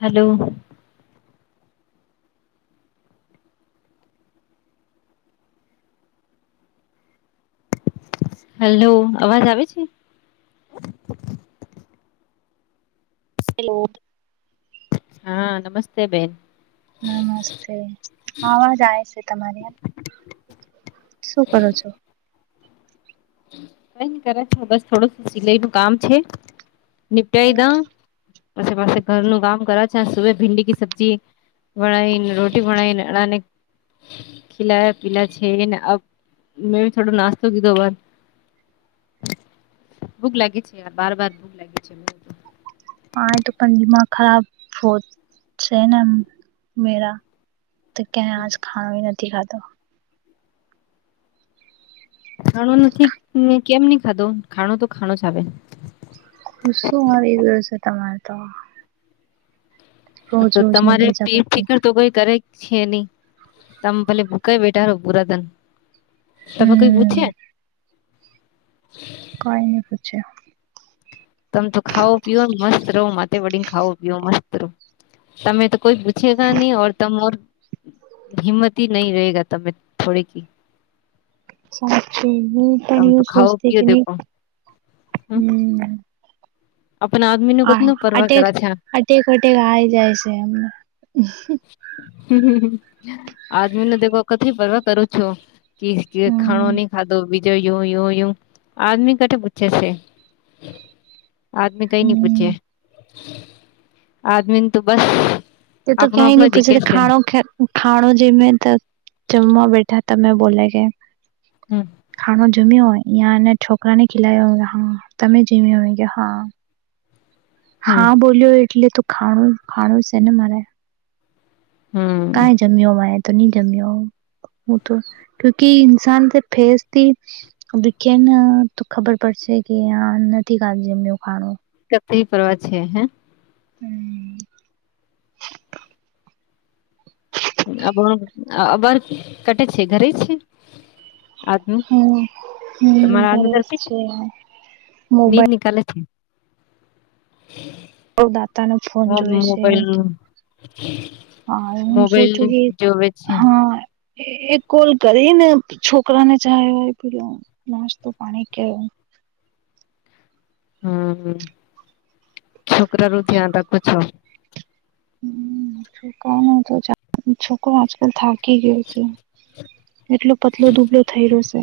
Hello hello અવાજ આવે છે હેલો હા નમસ્તે બેન નમસ્તે અવાજ છે તમારી શું કરો છો કઈ ન કરે બસ થોડું સિલાઈ નું કામ છે નિપટી દા પછ પાસે ઘરનું કામ કરે છે સુ ભીંડી ક સબ્જી બણાયન રોટી બણાયન ના ખલાયા પીલા છેને અ મેં થોડો નાસ્તો કીધો બાર ભુક લાગી છે બાર બાર ભુક લાગી છે બ હા એ તો પણ દિમા ખરાબ વત છેને મેરા તો ક્યાય આજ ખાણ નથી ખાતો ખાવાનું નથી કેમ નહી ખાતો ખાણો તો ખાણો જ ગુસ્સો આવી ગું છે તમારે તો રોજ તો રોજની તમારે ભેજા પેટ પટ્ટી ફકર તો કોઈ કરે છે નહી તમે પલે ભૂકાઈ બેઠા રહો પુરાધન તમે કોઈ હમ પૂછ્યા કઈ ન પૂછ્યો તમ તો ખાવો પીવને મસ્ત રહો મા વડીને ખાવો પીવ મસ્ત રહો તમે તો કોઈ પૂછેગ નહી ઓર તમાર હિમત હ નહી રહેગ તમે થોડે ક સા હ તમે તોઓ તો ખાઓ સોસ્તી પીઓ કે ન દેખો હમ આપણા આદમી નું હા કતનું પરવા અટેક કરા છે અટેક વટેક આઈ જાય છે એમને આદમીને દખ વખ પરરવા કરું છું ખાણો હમ નહી ખાધો બી જો યું યું યું આદમી કઠ પૂછછે છે આદમી કઈ નઈ હમ પૂછે આદમીને તો બસ તે તો આપણો ક્યાંય આપણો નહી પૂછે દીખે છે ખાણો ખાણો જેમે તો જમવા બેઠા તમે બોલે કે હમ ખાણો જમ્યો હોય અહં અને છોકરા ને ખિલાય હા તમે જેમ અ કે હા હમ હા બોલ્યો એટલે તો ખાણું ખાણું છે ને મારે હમ કઈ જમ્યો તો નહી જમ્યો હ તો ક્યુકી ઇસાન તે ફેસથી દખ્યા ના તો ખબર પડશે છે કે આ નથી ખાધૂજ એમને ખાણું સ પરવા છે હે હમ અ અ બાર કટ છે ઘરે છે આજનું હમ હમ તમારા આજનું ઘરે જ તરપી છે નીદ મોબાઈલ નિકાલે છે બ દાતા નો ફોન મો જોય છે એમ મોબાઈલ તો હા હું મોબાઈલ સોચું કે જોવે છે હા એક કોલ કરીને છોકરાને ચહે પીલો નાસ્તો પાણી કે હમ હમ છોકરા રું તિયા ત કછો હમ શ ક ન તો છોકરો આજકાલ થ કી ગયો છે એટલો પતલો દુબલો થઈ રહ્યો છે.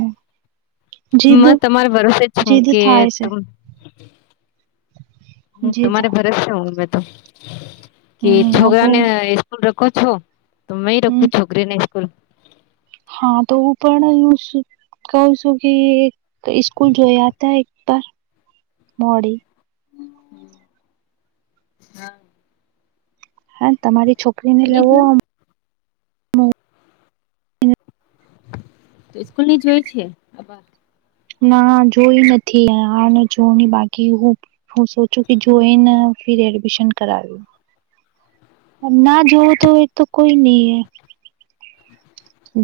જીદ મા તમારા ભરોસેે જ છું જીદ કે થાય છે હ જીદ તમારે ભરોસે હમે તો કે હમ આ બઉ છોકરાને સ્કૂલ કો છો તમે હમ રખું છોકરીને સ્કૂલ હા તો હું પણ કઉ છું કે સ્કૂલ જોઈયાતા એકબાર મોડી હા. હા તમારી છોકરીને ની લેવો જોઈ તો સ્કૂલ ની જોય છે આ ના જોઈ નથી હ જો બાકી હું હું સોચું કે જોઈને ફર એડમિશન કરાવું. ના જવું તો એ તો કોઈ નહી હ.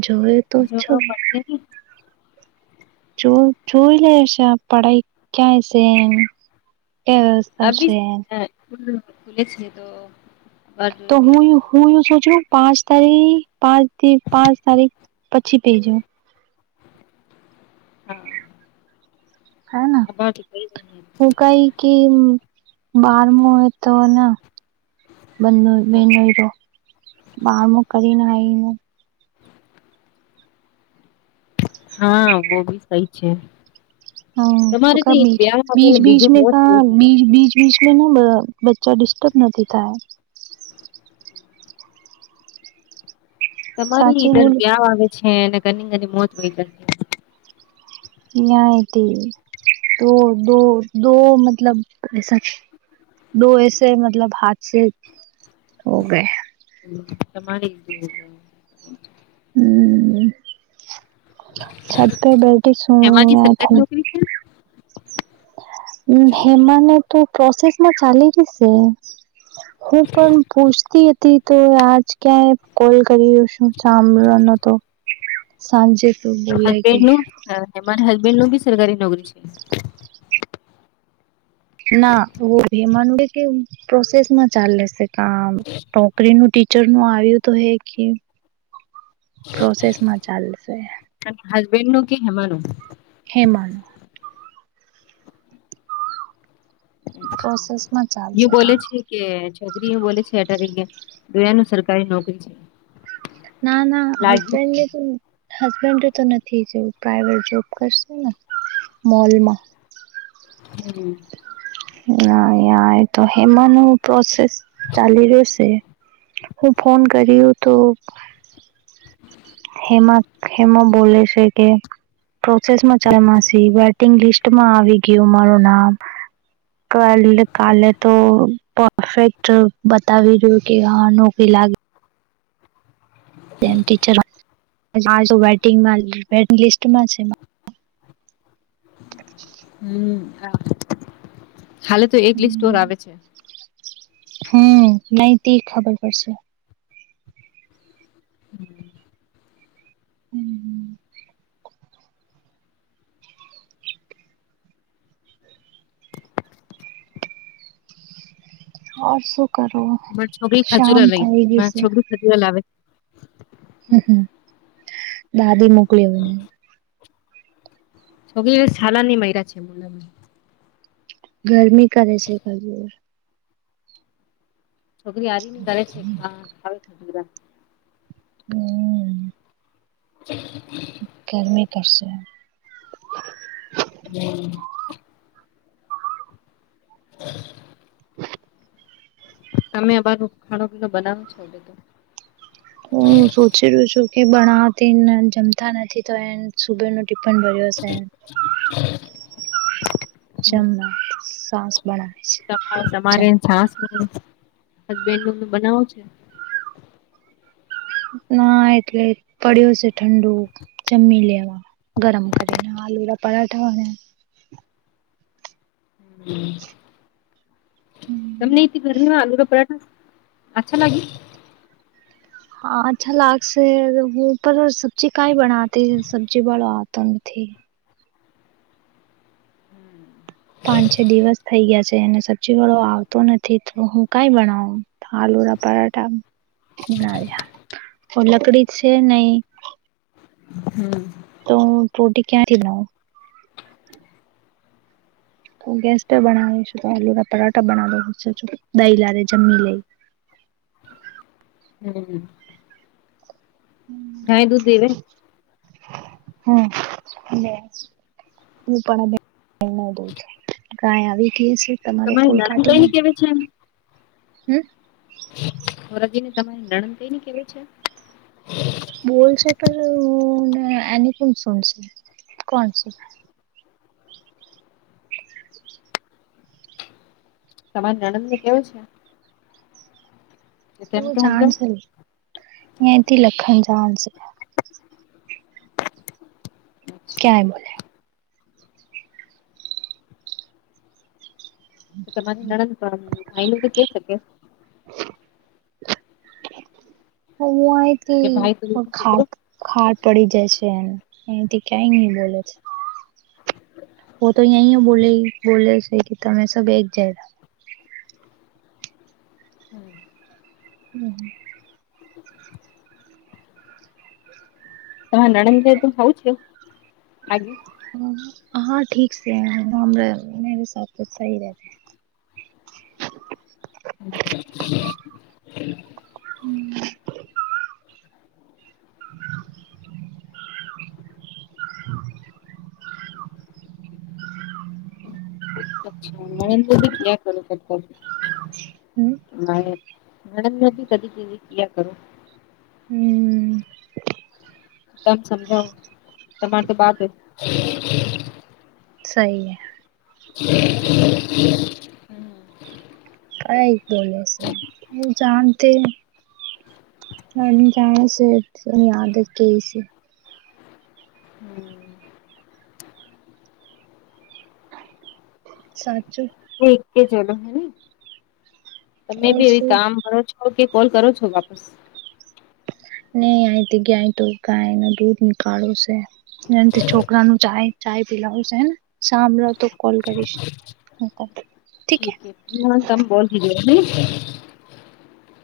જય તો છો. જોવા પડશે ને ચો ચોવી લશ પડાય કાય છે. એ વ્યવસ્થા અભી છે. [inaudible] [unintelligible] તો હું લેજો યું હું યું સોચું પાંચ તારી પાંચ પાંચ તારીખ પછી પેજો હા. નાના અખબાર તો કઈ નહી ઉકાયકી બારમ હો તો ના. બ હા બેનો તો બારમ કરીને આવીને હા વહ ભી સહી છે. હા તો તમારે કબ ઈ બીચ બ્યાવ આવે બીચ ને બીચ બીજું મે ક મોત વય બ જાય. બીચ બીચ બ બચ્ચા ડિસ્ટર્બ નથી થાય. સાચે તમારી ધર બોલ વ્યા આવે છે અને ઘની ઘની મોત વય ગ ન તે તો દો દો દો મતલબ એસા દો એસે મતલબ હાથ સે હો ગયા. તમારે ઈ હમ. છત પરે બેઠી સું હેમાની સરકારી હું તો. નોકરી છે હેમાને તો પ્રોસેસમાં ચાલી રહીશે. હું પણ પૂછતી હતી તો આજ ક્યાંય કોલ કરી્યો શું ચામળવાનો તો સાંજે તો બોલે કે હસબેન્ડ નું મારી હસબેન્ડ નું બી સરકારી નોકરી છે. ના હેમાનું કે પ્રોસેસમાં ચાલલેશે. ના નોકરીનું ટીચર નું આવ્યું તો હે કે પ્રોસસમાં ચાલશે. અને હસબેન્ડ નું કે હેમાનું હેમાનું. પ્રોસેસમાં એ ચાલશે બોલે કામ છે કે છોકરી એ બોલે છે અટારીગયા ગયા ન સરકારી નોકરી છે. ના ના લાગ્યું હસબન્ડને તો હસબન્ડ તો નથી કે પ્રાઈવેટ જોબ કરશે ને મોલમાં. હમ. ના યં એ તો હેમાંનું પ્રોસેસ ચાલી રહ્યું છે. હું ફોન કર્યો તો. હેમા હેમા બોલે છે કે પ્રોસેસમાં ચાલમાસી વેટિંગ લિસ્ટ માં આવી ગયું મારું નામ. ક કાલે તો પરફેક્ટ બતાવી રહું કે હા નોકરી લાગ એમ ટીચર [inaudible] છો વેટંગ વેટંગ લિસ્ટમાં છે હમ હાલે તો એક લિસ્ટ ઓર આવે છે હમ નહ તે ખબર પડશે [inaudible] હમ હમ ઓર શું કરો મારી છોકરી શામ ખજૂરા લઈ થઈ મારી ગઈશે છોકરી ખજૂરા લાવે છે હમ હમ દાદી મોકલી હોવે ને છો છાલાની માયરા છે મોલા માંઈ ગરમી કરે છે ખજર છોકરી હરી ને કરરેે છે હ હમ ગરમી કરશે હમ [inaudible] તમે અ બારું ખાડો પીલો બનાવો છો લીધું હું સોચી રહું છું કે બણતી જમતા નથી તો એ સુબે ન ટિફન બરીશે સાસ બનાવે તમા છે તમારે છાસ હજબેન નું બનાવું છે ના એટલે પડ્યો છે ઠંડુ જમી લેવા ગરમ કરીને આલુ રાખ પરાઠા તમને એથી ગરમીમાં આલુનો પરાઠ અચ્છા લાગી હા અચ્છા લાગશે હું પર સબ્જીી કઈ બનાતી સબ્જી વાળો આતો નથી [inaudible] પાંચ છ દિવસ થઇ ગયા છે સબ્જી વાળો આવતો નથી તો હું કઈ બનાવું આલુ રા પરાઠા તે બનાવ્યા ઑર લકડી છે નહી હમ તો રોટી ક્યાંથી બનાવ તું ગેસ્ટ બનાવીઈ છુ ત આલુ ના પરાઠા બના દ દહી લ દે જમી લઈ [unintelligible] હમ હાય દૂધ દેવે હમ એ હું પણ ન [inaudible] દઉ છ કઈ આવી કે છે તમારો તમારી કોલ નણંદ કઈ કાઢીને ની હમ વરજીને તમારી દણન કઈને કેવા છે બોલશે પર એની કોન સુનશે કોણ સ તમારે નણંદ નું કેવું છે કે તેમ એું તો જાણ સમજાવ છે અથી લખન જાણ છે અચ્છા ક્યાય બોલે તો તમારી નડન પણ આનું તો કે શકે હ કે અથી ભાઈ તું ખ સુધરો ખાર પડી જશે એમ એથી કે ન બોલો છે વ તો એય હો બોલે બોલે છે કે તમે સબ એક જાય [inaudible] હમ તમારે નણંદ ખવું છે આગે હા ઠીક છે મેરે સા તો સહી રહેતે અચ [inaudible] હમ [inaudible] [inaudible] અચ્છા મેી ક કર હમ મેડમ મે ભી કદી કદી ક કરું હમ તમ સમજાવ તમારી તો બાત સહી હ હમ અ એક બો છે એ જાતે ના જા છે યાદ કે છે સાચ એક કે ચલો હેને તમે ઓર બી એવી શું કામ કરો છો કે કોલ કરો છો વાપસ નહી આથી ગાય તો ગાય ન દૂધ નીકાળો છે એ છોકરા ન જાય ચાય પીલા હ છે હે સાામ્રત તો કોલ કરીશ ઠીક તમે બોલ દીજો હે.